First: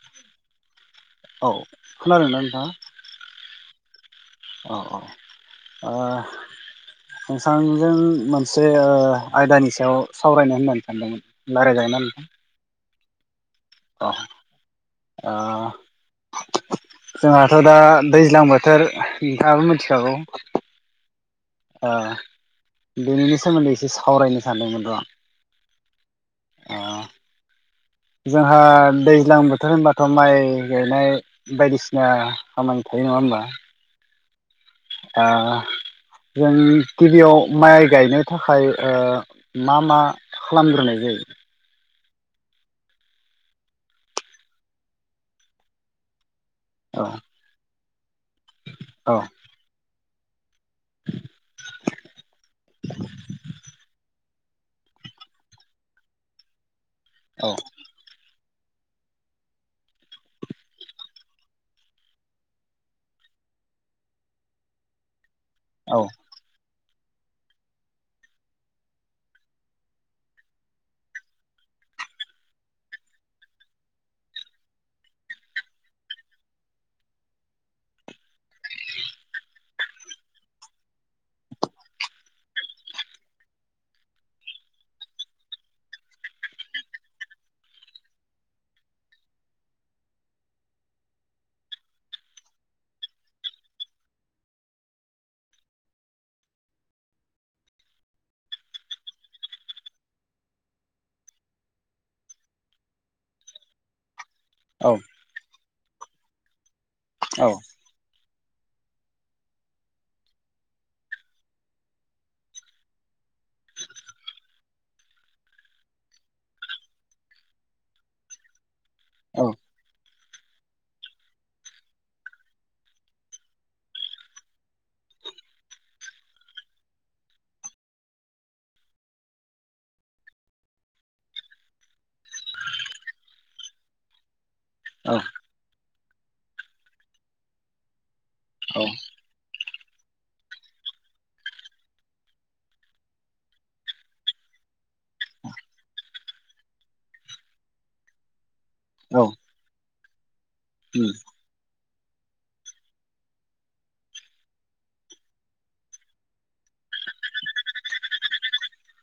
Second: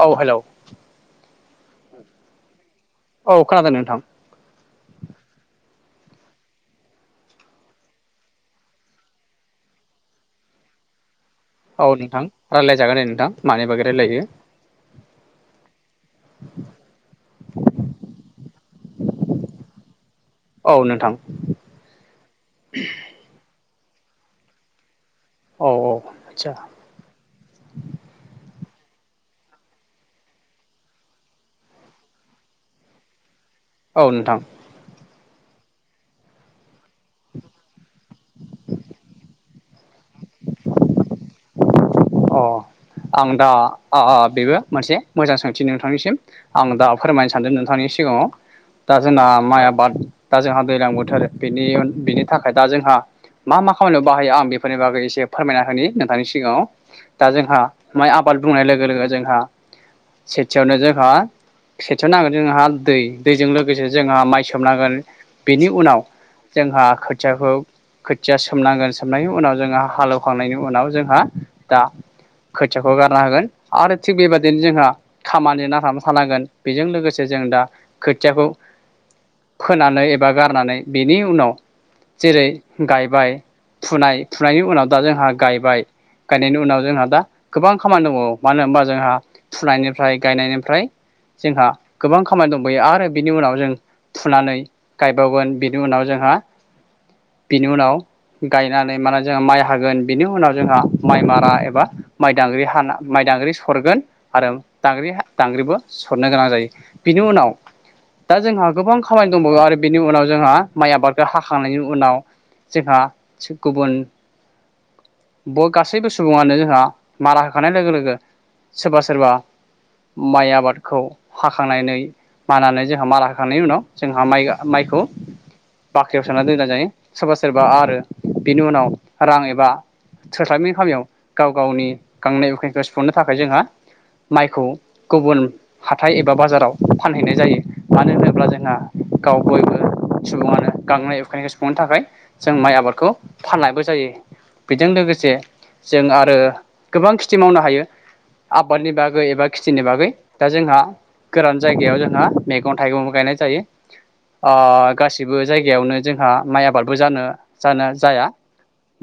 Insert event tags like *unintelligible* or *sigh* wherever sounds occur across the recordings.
औ हेलौ *inaudible* औ खोनादों ना नोंथाङा? औ खोनादों नोंथां। अ अ ओ नोंथांजों मोनसे ओ आयदानि सायाव सावरायनो होननानै सानदोंमोन। औ नोंथां रायलाय जागोन दे। नोंथां मानि बागै अ रायलायो ओ जोंहाथ' दा दैज्लां बोथ थोर नोंथाङाबो मिथिखागौ। औ नोंथां *inaudible* आ बेएनिनो सोमोन्दै एस सावरायनो सानदोंमोन र' आं। अ औ। आतसा। *inaudible* हा दैज्लां बोथोर होनबाथ' माइ गायनाय बायदिसिना खामानि थायो नङा होमबा? औ नोंथां। ओ जों गिबियाव माइ गायनो थाखाय ओ मा मा खालामग्रोनाय जायो? अ आं दा ओ बेबो मोनसे मोजां सोंथि नोंथांनिसिम। आं दा फोरमायनो सानदों नोंथांनि सि सिगाङाव दा औ जोंना माइ आबाद दा जोंहा दैलां बोथोर बेनि उन बिनि थाखाय दा जोंहा मा मा खामानियाव बाहायो आ बेफोरनि बागै एसे फोरमायना होनि नोंथांनि सिगाङाव। दा औ जोंहा माइ आब बाद बुंनाय लोगो लोगो जोंहा सेथियावनो जोंहा सेथियाव नांगोन जोंहा दै दैजों लोगोसे जोंहा माइ सोमनांगोन। बेनि उनाव औ जोंहा खोथियाखौ खोथिया सोमनांगोन सोमनायनि उनाव जोंहा हालेवखांनायनि उनाव जोंहा दा खोथियाखौ गारना होगोन आरो थिग बेबादिनो जोंहा खामानि नांथाब थानांगोन बेजों लोगोसे जों दा खोथियाखौ फोनानै एबा गारनानै बेनि उनाव जेरै गायबाय फुनाय फुनायनि उनाव दा जोंहा गायबाय गायनायनि उनाव जोंहा दा गोबां खामानि दंबावो मानो होनबा जोंहा फुनायनिफ्राय गायनायनिफ्राय जोंहा गोबां खामानि दंबायो आरो बिनि उनाव जों फुनानै गायबावगोन बिनि उनाव जोंहा बिनि उनाव गायनानै माने जोंहा माइ हागोन बिनि उनाव जोंहा माइ मारा एबा माइदांग्रि हाना माइदांग्रि सरगोन। आरो औ दांग्रि हा दांग्रिबो सरनो गोनां जायो। बिनि उनाव औ दा जोंहा गोबां खामानि दंबावो आरो बेनि उनाव जोंहा माइ आबादखौ हाखांनायनि उनाव जोंहा गुबुन ब गासैबो सुबुङानो जोंहा मारा होखानाय लोगो लोगो सोरबा सोरबा औ माइ आबादखौ हाखांनानै मानानै जोंहा मारा हाखांनायनि उनाव जोंहा माइ माइखौ बाख्रियाव सोननानै दोननाय जायो सोरबा सोरबा आरो बिनि उनाव रां एबा थोस्लाबिनि खामियाव गाव गावनि गांनाय उखैनायखौ सुफुंनो थाखाय जोंहा माइख खौ गुबुन हा हाथाय एबा बाजाराव फानहैनाय जायो मानो होनोब अब्ला जोंहा औ गाव बयबो सुबुङानो गांनाय उखैनायखौ सुफुंनो थाखाय जों माइ आबादखौ फाननायबो जायो। बेजों लोगोसे जों आरो गोबां खेथि मावनो हायो। आबादनि औ बागै एबा खेथिनि बागै दा जोंहा उम गोरान जायगायाव जों जोंहा मैगं थाइगंबो गायनाय जायो अ गासिबो जायगायावनो जोंहा माइ आबादबो जानो जानो जाया।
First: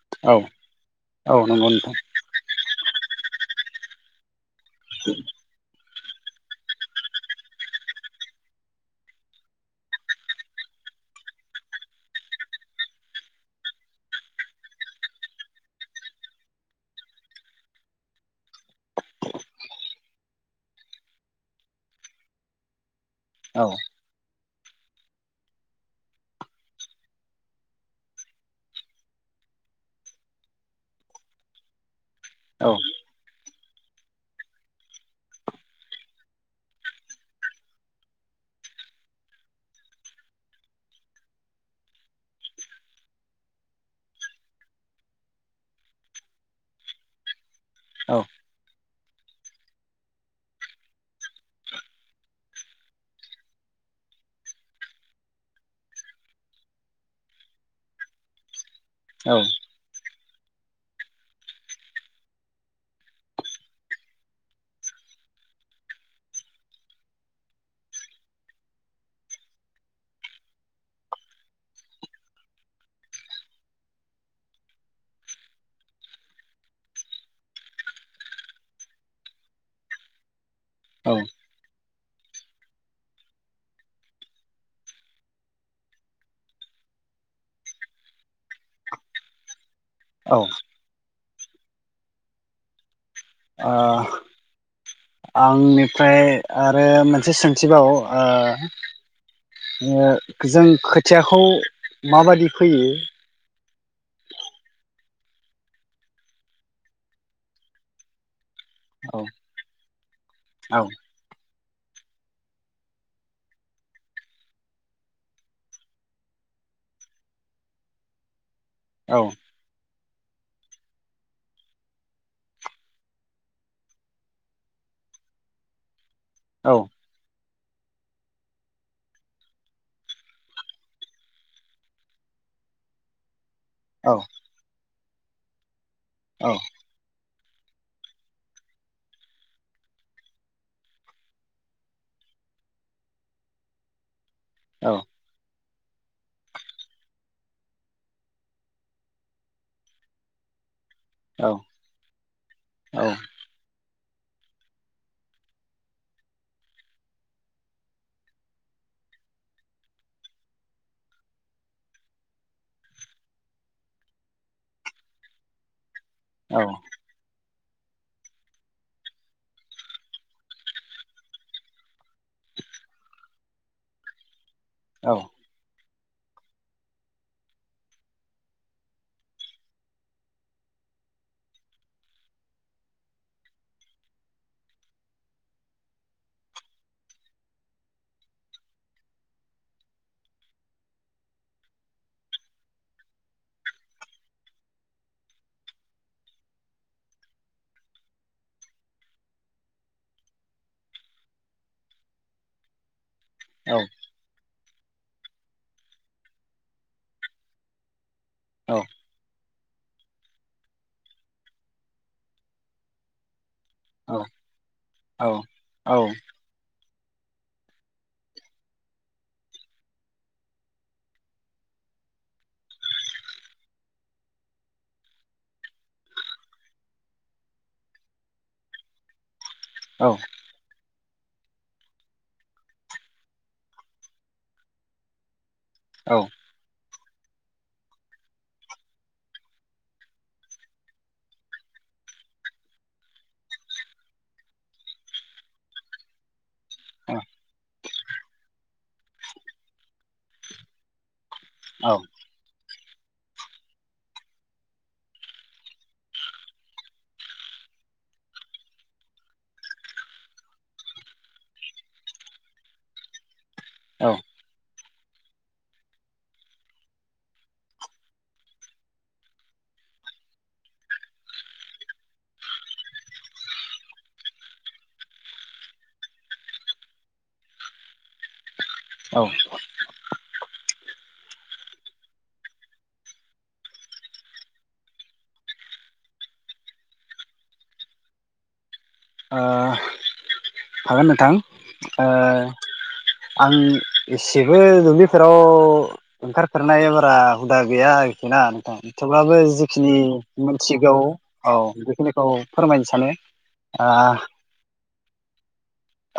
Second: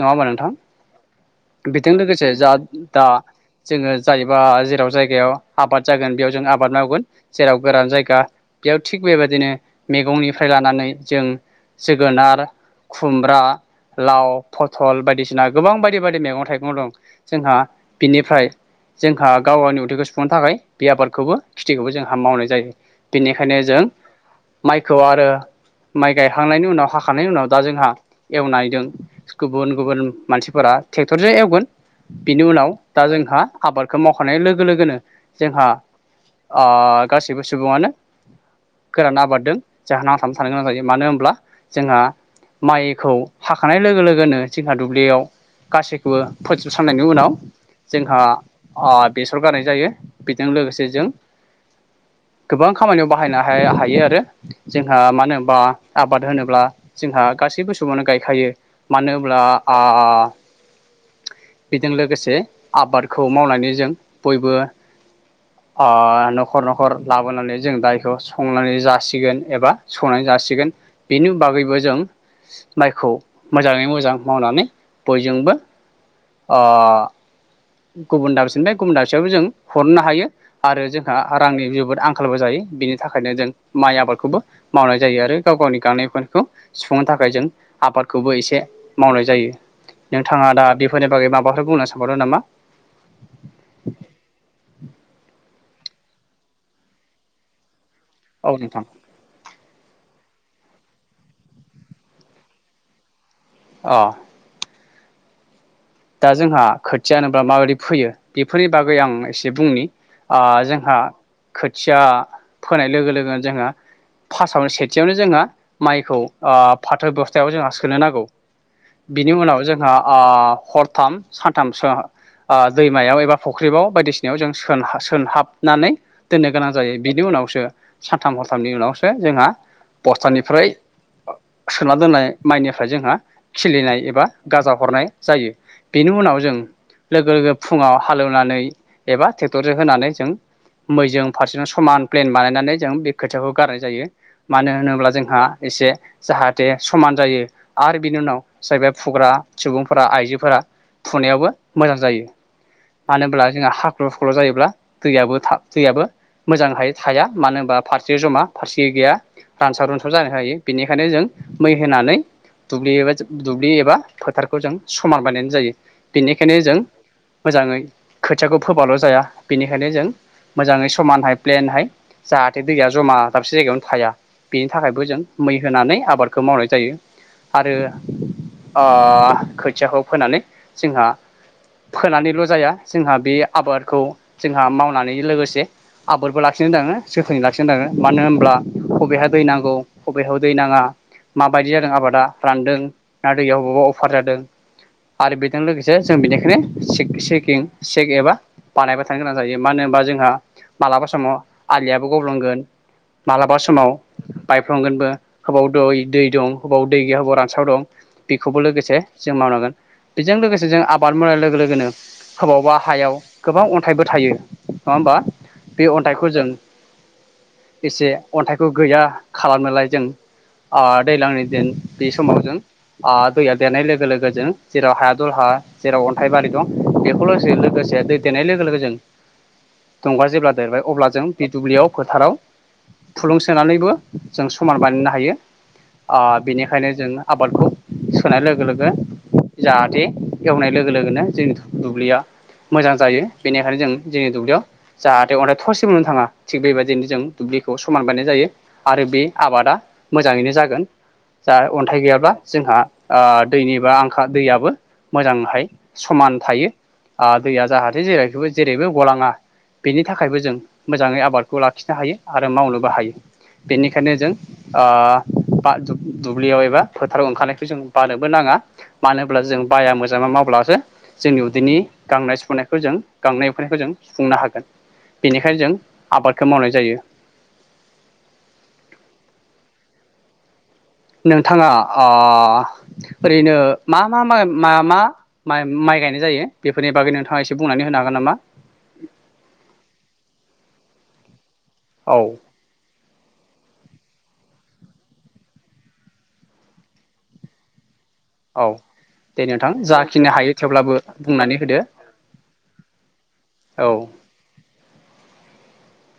नङाबा औ नोंथां औ नंगौ बेजों नोंथां लोगोसे जा दा जोङो जाहैबाय जेराव जायगायाव आबाद जागोन बेयाव जों आबाद मावगोन जेराव गोरान जायगा बेयाव थिग बेबायदिनो मैगंनिफ्राय लानानै जों जोगोनार खुमब्रा लाव फथल बायदिसिना गोबां बायदि बायदि मैगं थाइगं दं जोंहा बिनिफ्राय जोंहा गाव गावनि उदैखौ सुफुंनो थाखाय बे आबादखौबो खेथिखौबो जोंहा मावनाय जायो बेनिखायनो औ जों माइखौ आरो माइ गायखांनायनि उनाव हाखांनायनि उनाव दा जोंहा एवनायजों गुबुन गुबुन मानसिफोरा ट्रेक्टरजों एवगोन बिनि औ उनाव दा जोंहा आबादखौ मावखानाय लोगो लोगोनो जोंहा ओ गासैबो सुबुङानो गोरान आबाददों जोंहा नांथाबना थानो गोनां जायो मानो होनब्ला जोंहा माइखौ हाखानाय लोगो लोगोनो जोंहा दुब्लियाव गासैखौबो फोजोबस्रांनायनि उनाव जोंहा बेसर गारनाय जायो बेजों लोगोसे जों गोबां खामानियाव बाहायनो हायो आरो जोंहा मानो होनबा आबाद होनोब्ला जोंहा गासैबो सुबानो गायखायो मानो औ होनब्ला अ बेजों लोगोसे आबादखौ मावनानै जों बयबो अ न'खर न'खर लाबोनानै जों दायखौ संनानै जासिगोन एबा सौनानै जासिगोन बेनि बागैबो जों माइखौ मोजाङै मोजां मावनानै बयजोंबो अ गुबुन दाबसेनिफ्राय गुबुन दाबसेयावबो जों हरनो हायो आरो औ जोंहा रांनि जोबोद आंखालबो जायो बेनि थाखायनो जों माइ आबादखौबो मावनाय जायो आरो गाव गावनि गांनाय उनायखौ सुफुंनो थाखाय जों आबादखौबो एसे मावनाय जायो ओ नोंथाङा दा बेफोरनि बागै माबाफोर बुंनो सानहरो नामा? बेनिफ्राय आरो मोनसे सोंथिबाव ओ औ नोंथां ओ जों खोथियाखौ माबादि फोयो। अ दा जोंहा खोथिया होनोब्ला माबोरदि फैयो बेफोरनि बागै आं औ एसे बुंनि अ औ जोंहा खो खोथिया फोनाय लोगो लोगोनो जोंहा फार्टआवनो सेथियावनो जोंहा माइखौ ओ फाथो बस्थायाव जोंहा सोनो नांगौ औ बिनि उनाव जोंहा अ हरथाम सानथाम सो ओ दैमायाव एबा फुख्रिबाव बायदिसिनायाव जों सो-सोनहाबनानै दोननो गोनां औ जायो बिनि उनावसो सानथाम हरथामनि उनावसो जोंहा बस्थानिफ्राय सोना दोननाय माइनिफ्राय जोंहा खिलिनाय औ एबा गाजा हरनाय जायो बेनि उनाव औ जों लोगो लोगो फुङाव हालेवनानै एबा ट्रेक्टरजों होनानै जों मैजों फारसेजों समान प्लेन बानायनानै जों बे खोथियाखौ गारनाय जायो। मानो औ होनोब्ला जोंहा एसे जाहाथे समान जायो आरो बिनि उनाव जायबा फुग्रा सुबुंफोरा आइजो फोरा औ फुनायावबो मोजां जायो मानोब्ला जोंहा हा *unintelligible* जायोब्ला दैयाबो- था दैयाबो मोजांहाय थाया मानो होनबा फारसे जमा फारसे गैया रानसाव रुनसाव जानो हायो बेनिखायनो जों मै होनानै दुब्लि एबा फोथारखौ जों स मान बायनायनाय जायो। बेनिखायनो औ जों मोजाङै खोथियाखौ फोबाल' जाया बेनिखायनो जों मोजाङै समानहाय प्लेनहाय जाहाथे दैया जमा दाबसे जायगायावनो थाया बेनि थाखायबो जों मै होनानै आबादखौ मावनाय जायो आरो ओ खोथियाखौ फोनानै जोंहा फोनानैल' जाया जोंहा बे आबादखौ जोंहा मावनानै लोगोसे आबारबो लाखिनो थाङो जोथोनै लाखिनो थाङो मानो होनब्ला बबेहा दै नांगौ बबेहा दै नाङा माबायदि जादों आबादा रानदों ना दैयाव बबेबा अफार जादों आरो बेजों लोगोसे जों बेनिखायनो चिक-चिकिं चेक एबा बानायबाय थानो गोनां जायो मानो होनबा जोंहा मालाबा समाव आलियाबो गब्लंगोन मालाबा समाव ताय गोनबो हबाव दै- दै दं हबाव दै गैया हबाव रानस्राव दं बेखौबो औ लोगोसे मावनांगोन बेजों लोगोसे जों आबाद मावनाय लोगो - लोगोनो होबावबा हायाव गोबां अन्थाइबो थायो नङा होमबा बे अन्थाइखौ जों एसे अन्थाइखौ गैया खालामनोलाय जों दैज्लांनि दिन बे समाव जों ओ दैया देरनाय लोगो लोगो लोगो जों जेराव हाया दलहा जेराव अन्थाइबारि दं बेखौलसे लोगोसे दै थेनाय लोगो लोगो जों दंगया जेब्ला देरबाय अब्ला जों बे दुब्लियाव फोथाराव थुलुंसोनानैबो जों समान बानायनो हायो अ बेनिखायनो जों आबादखौ सोनाय लोगो लो गो जाहाथे एवनाय लोगो लोगोनो जोंनि फु दुब्लिया मोजां जायो बेनिखायनो जों जोंनि दुब्लियाव जाहाथे अन्थाइ थरसेबो नुनो थाङा थिग बेबायदिनो जों दुब्लिखौ समान बाननाय जायो आरो बे आबादा मोजाङैनो जागोन जा अन्थाइ औ गैयाब्ला जोंहा आ दैनि बो आंखाल दैयाबो मोजांहाय समान थायो आ दैया जाहाथे जेरैखैबो जेरैबो गलाङा बेनि थाखायबो जों मोजाङै आबादखौ लाखिनो हायो आरो मावनोबो हायो। बेनिखायनो जों आ बा दु-दुब्लियाव एबा फोथाराव ओंखारनायखौ जों बानो बो नाङा मानो होनब्ला जों बाया मोजोमा मावब्लासो जोंनि उदैनि गांनाय सुफुंनायखौ जों गांनाय उखैनायखौ जों सुफुंनो हागोन बिनिखायनो जों आबादखौ मावनाय जायो। औ नोंथाङा अ ओरैनो मा-मा-माइ-मा-मा-माइ-माइ गायनाय जायो बेफोरनि बागै नोंथाङा एसे बुंनानै होनो हागोन नामा? ओ हागोन नोंथां ओ औ आं इसेबो दुब्लिफोराव ओंखारफेरनाय बारा हुदा गैया *unintelligible* *unintelligible* औ नोंथां थेवब्लाबो दे नोंथां जिखिनि जाखिनि हायो थेवब्लाबो मोनथिगौ औ बुंनानै होदो बेखिनिखौ फोरमायनो सानो औ आह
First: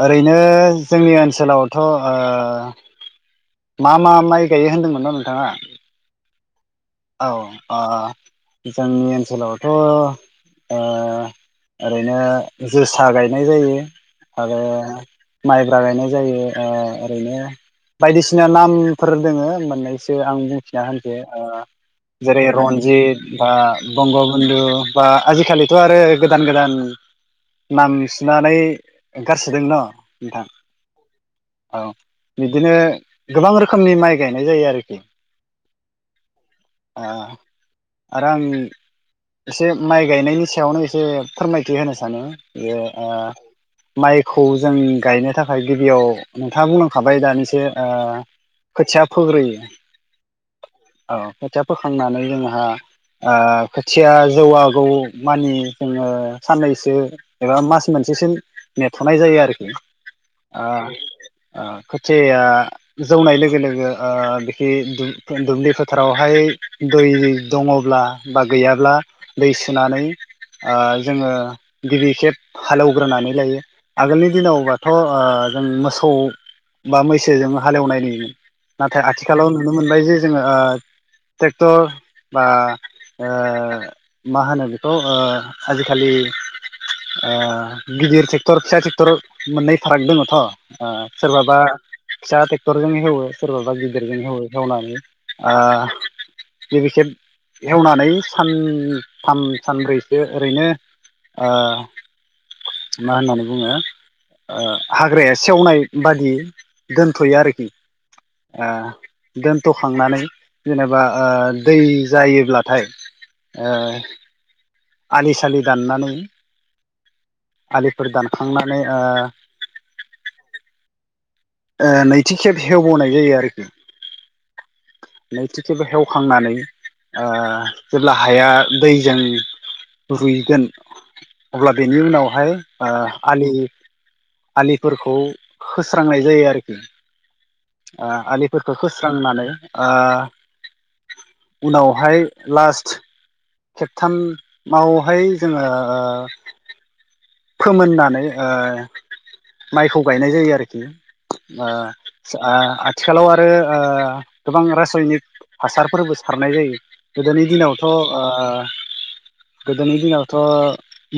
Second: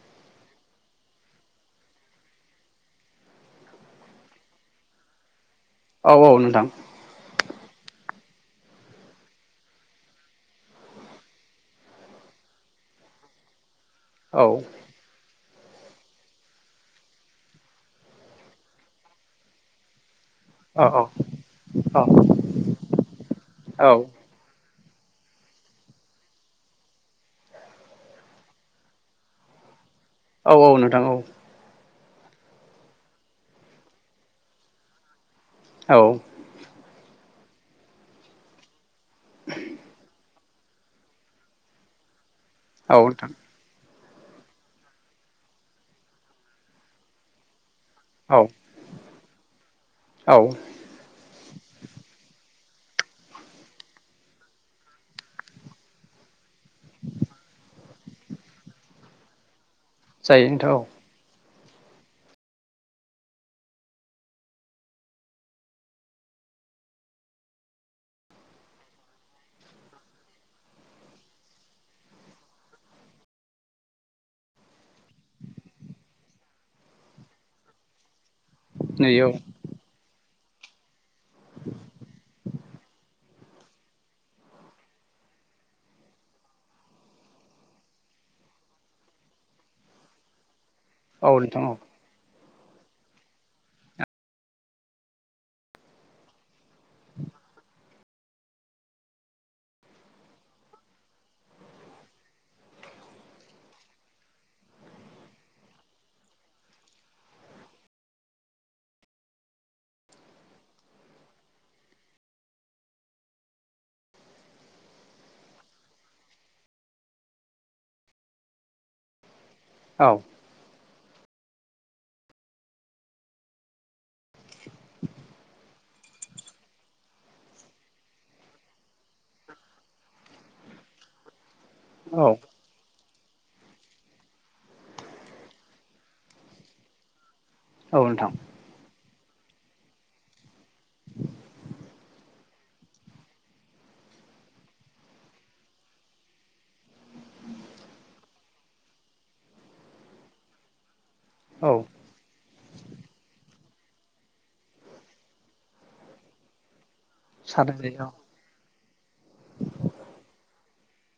ओरैनो जोंनि ओनसोलावथ'ओ मा मा माइ गायो होनदोंमोनन' नोंथाङा? औ औ नोंथां। औ ओ जोंनि ओनसोलावथ' ओ ओरैनो जोसा गायनाय जायो। औ आरो। माइब्रा गायनाय जायो ओ ओरैनो बायदिसिना नामफोर दोङो मोननै सो आं बुंथिना औ होनसै ओ। औ जेरै रनजित बा औ बंग बुन्धु। *inaudible* बा आजिखालिथ' आरो गोदान गोदान नाम सुनानै ओंखारसोदों न? औ औ नोंथां औ। औ बिदिनो गोबां रोखोमनि माइ गायनाय जायो आरोखि। औ। ओ आरो आंनि इसे माइ गायनाय सायावनो एसे फोरमायथि होनो सानो। बेयो औ ओ। नोंथां माइखौ जों गायनो थाखाय गिबियाव नोंथाङा बुंलांखाबाय दानिसो। ओ औ खोथिया फोग्रोयो। औ खोथिया फोखांनानै जोंहा ओ खोथिया जौवागौ मानि जोंङो साननैसो एबा मास मोनसेसिम नेथ'नाय जायो आरोखि। जायो ओ नोंथां औ। ओ खोथिया या जौनाय लोगो लोगो ओ बिखि दु दुब्लि फो थारावहाय दै दङब्ला बा गैयाब्ला दै सोनानै ओ जोंङो गिबि खेब हालेवग्रोनानै लायो आगोलनि दिनावबाथ' ओ जों मोसौ बा मैसोजों हालेवनाय नुयोमोन। नाथाय नुयो आथिखालाव नुनो मोनबाय जे जोंङो ओ। टेक्टर बा ओ मा होनो बेखौ ओ आजिखालि ओ गिदिर टेक्टर फिसा टेक्टर मोननै फाराग दोङोथ। ओ औ सोर बाबा नोंथां फिसा टे क्टरजों एवो सोरबाबा गिदिरजों एवो एवनानै। ओ। लोगोसे एवनानै। सानथाम सानब्रैसो ओरैनो ओ मा होननानै बुंङो ओ हाग्राया सेवनाय बादि दोनथ'यो आरोखि ओ दोनथ'खांनानै जेनेबा ओ दै जायोब्लाथाय ओ आलि सालि दाननानै आलिफोर दानखांनानै ओ। औ। ओ नैथि खेब हेवबोनाय जायो आरोखि। नैथि खेब हेवखांनानै ओ जेब्ला हाया दै जों रुयगोन अब्ला बेनि औ उनावहाय ओ। आलि आलिफोरखौ खोस्रांनाय जायो आरोखि। औ ओ नोंथां आलिफोरखौ खो स्रांनानै ओ उनावहाय लासट खेबथामावहाय जोंङो ओ फोमोननानै ओ माइखौ गायनाय जायो आरोखि ओ औ *unintelligible* आथिखालाव आरो ओ गोबां रासायनिक हासारफोरबो सारनाय जायो। गोदोनि सारनाय दिनावथ' ओ जायो गोदोनि दिनावथ'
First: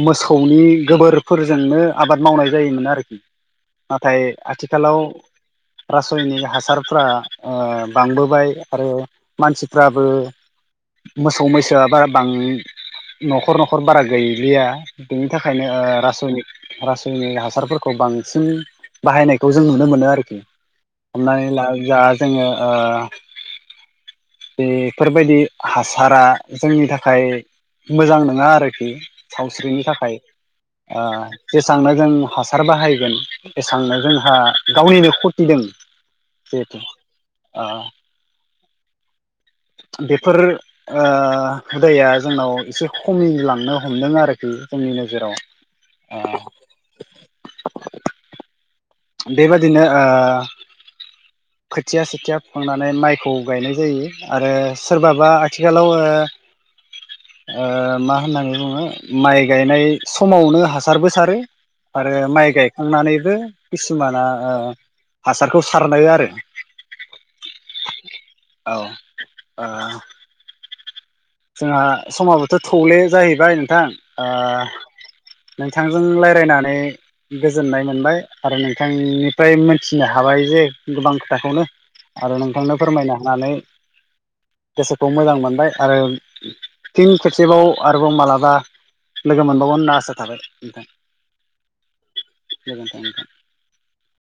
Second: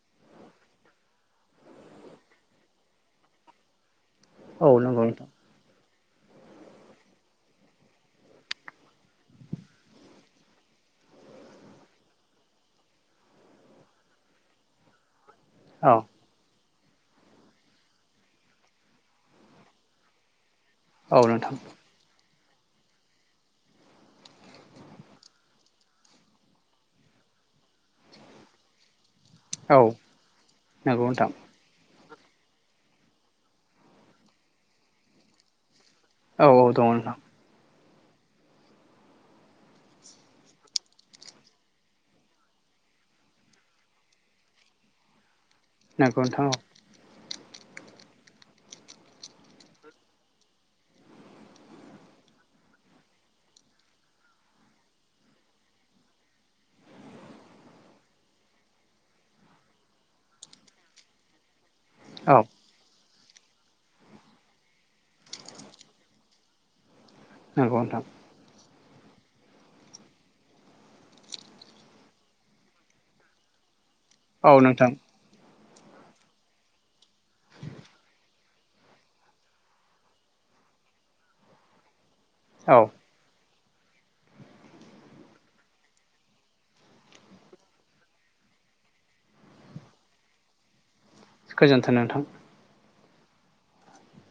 मोसौनि गोबोरफोरजोंनो आबाद मावनाय जायोमोन आरो *inaudible* नाथाय औ औ आथिखालाव नंगौ नोंथां रासायनिक हासारफ्रा ओ बांबोबाय आरो मानसिफ्राबो मोसौ मैसोआबो बारा बां न'खर न'खर बारा गैलिया। बिनि थाखायनो ओ औ रासायनिक रासायनारि हासारफोर खौ बांसिन बाहायनायखौ जों नुनो मोनो आरोखि औ हमनानै नोंथां ला जा जोङो ओ बेफोरबायदि हासारा जोंनि थाखाय मोजां नङा आरोखि औ सावस्रिनि थाखाय ओ नंगौ नोंथां जेसेबांनो जों हास सार बाहायगोन एसेबांनो जोंहा गावनिनो खथिदों औ औ बेथ' दङ नोंथां ओ बेफोर ओ हुदाया जोंनाव एसे खमिलांनो हमदों आरोखि जोंनि नोजोराव नोंगौ नोंथां ओ औ बेबादिनो ओ खोथिया सेथिया फोखांनानै माइखौ गायनाय जायो आरो सोरबाबा आथिखालाव ओ ओ मा होननानै बुङो माइ गायनाय समावनो हासारबो सारो आरो औ माइ गायखांनानै बे किसुमाना ओ हासारखौ सारनाय आरो नंगौ नोंथां औ ओ जोंहा समाबोथ' थौले जाहैबाय नोंथां औ नोंथां ओ नोंथांजों रायलायनानै गोजोननाय मोनबाय आरो नोंथांनिफ्राय मोनथिनो हाबाय जे गोबां खोथाखौनो आरो नोंथांनो औ फोरमायनो हानानै गोसोखौ मोजां मोनबाय आरो थिं खेबसेबाव आरोबाव मालाबा लोगो मोनबावगोन होनना आसा थाबाय नोंथां गोजोन्थों नोंथां *unintelligible*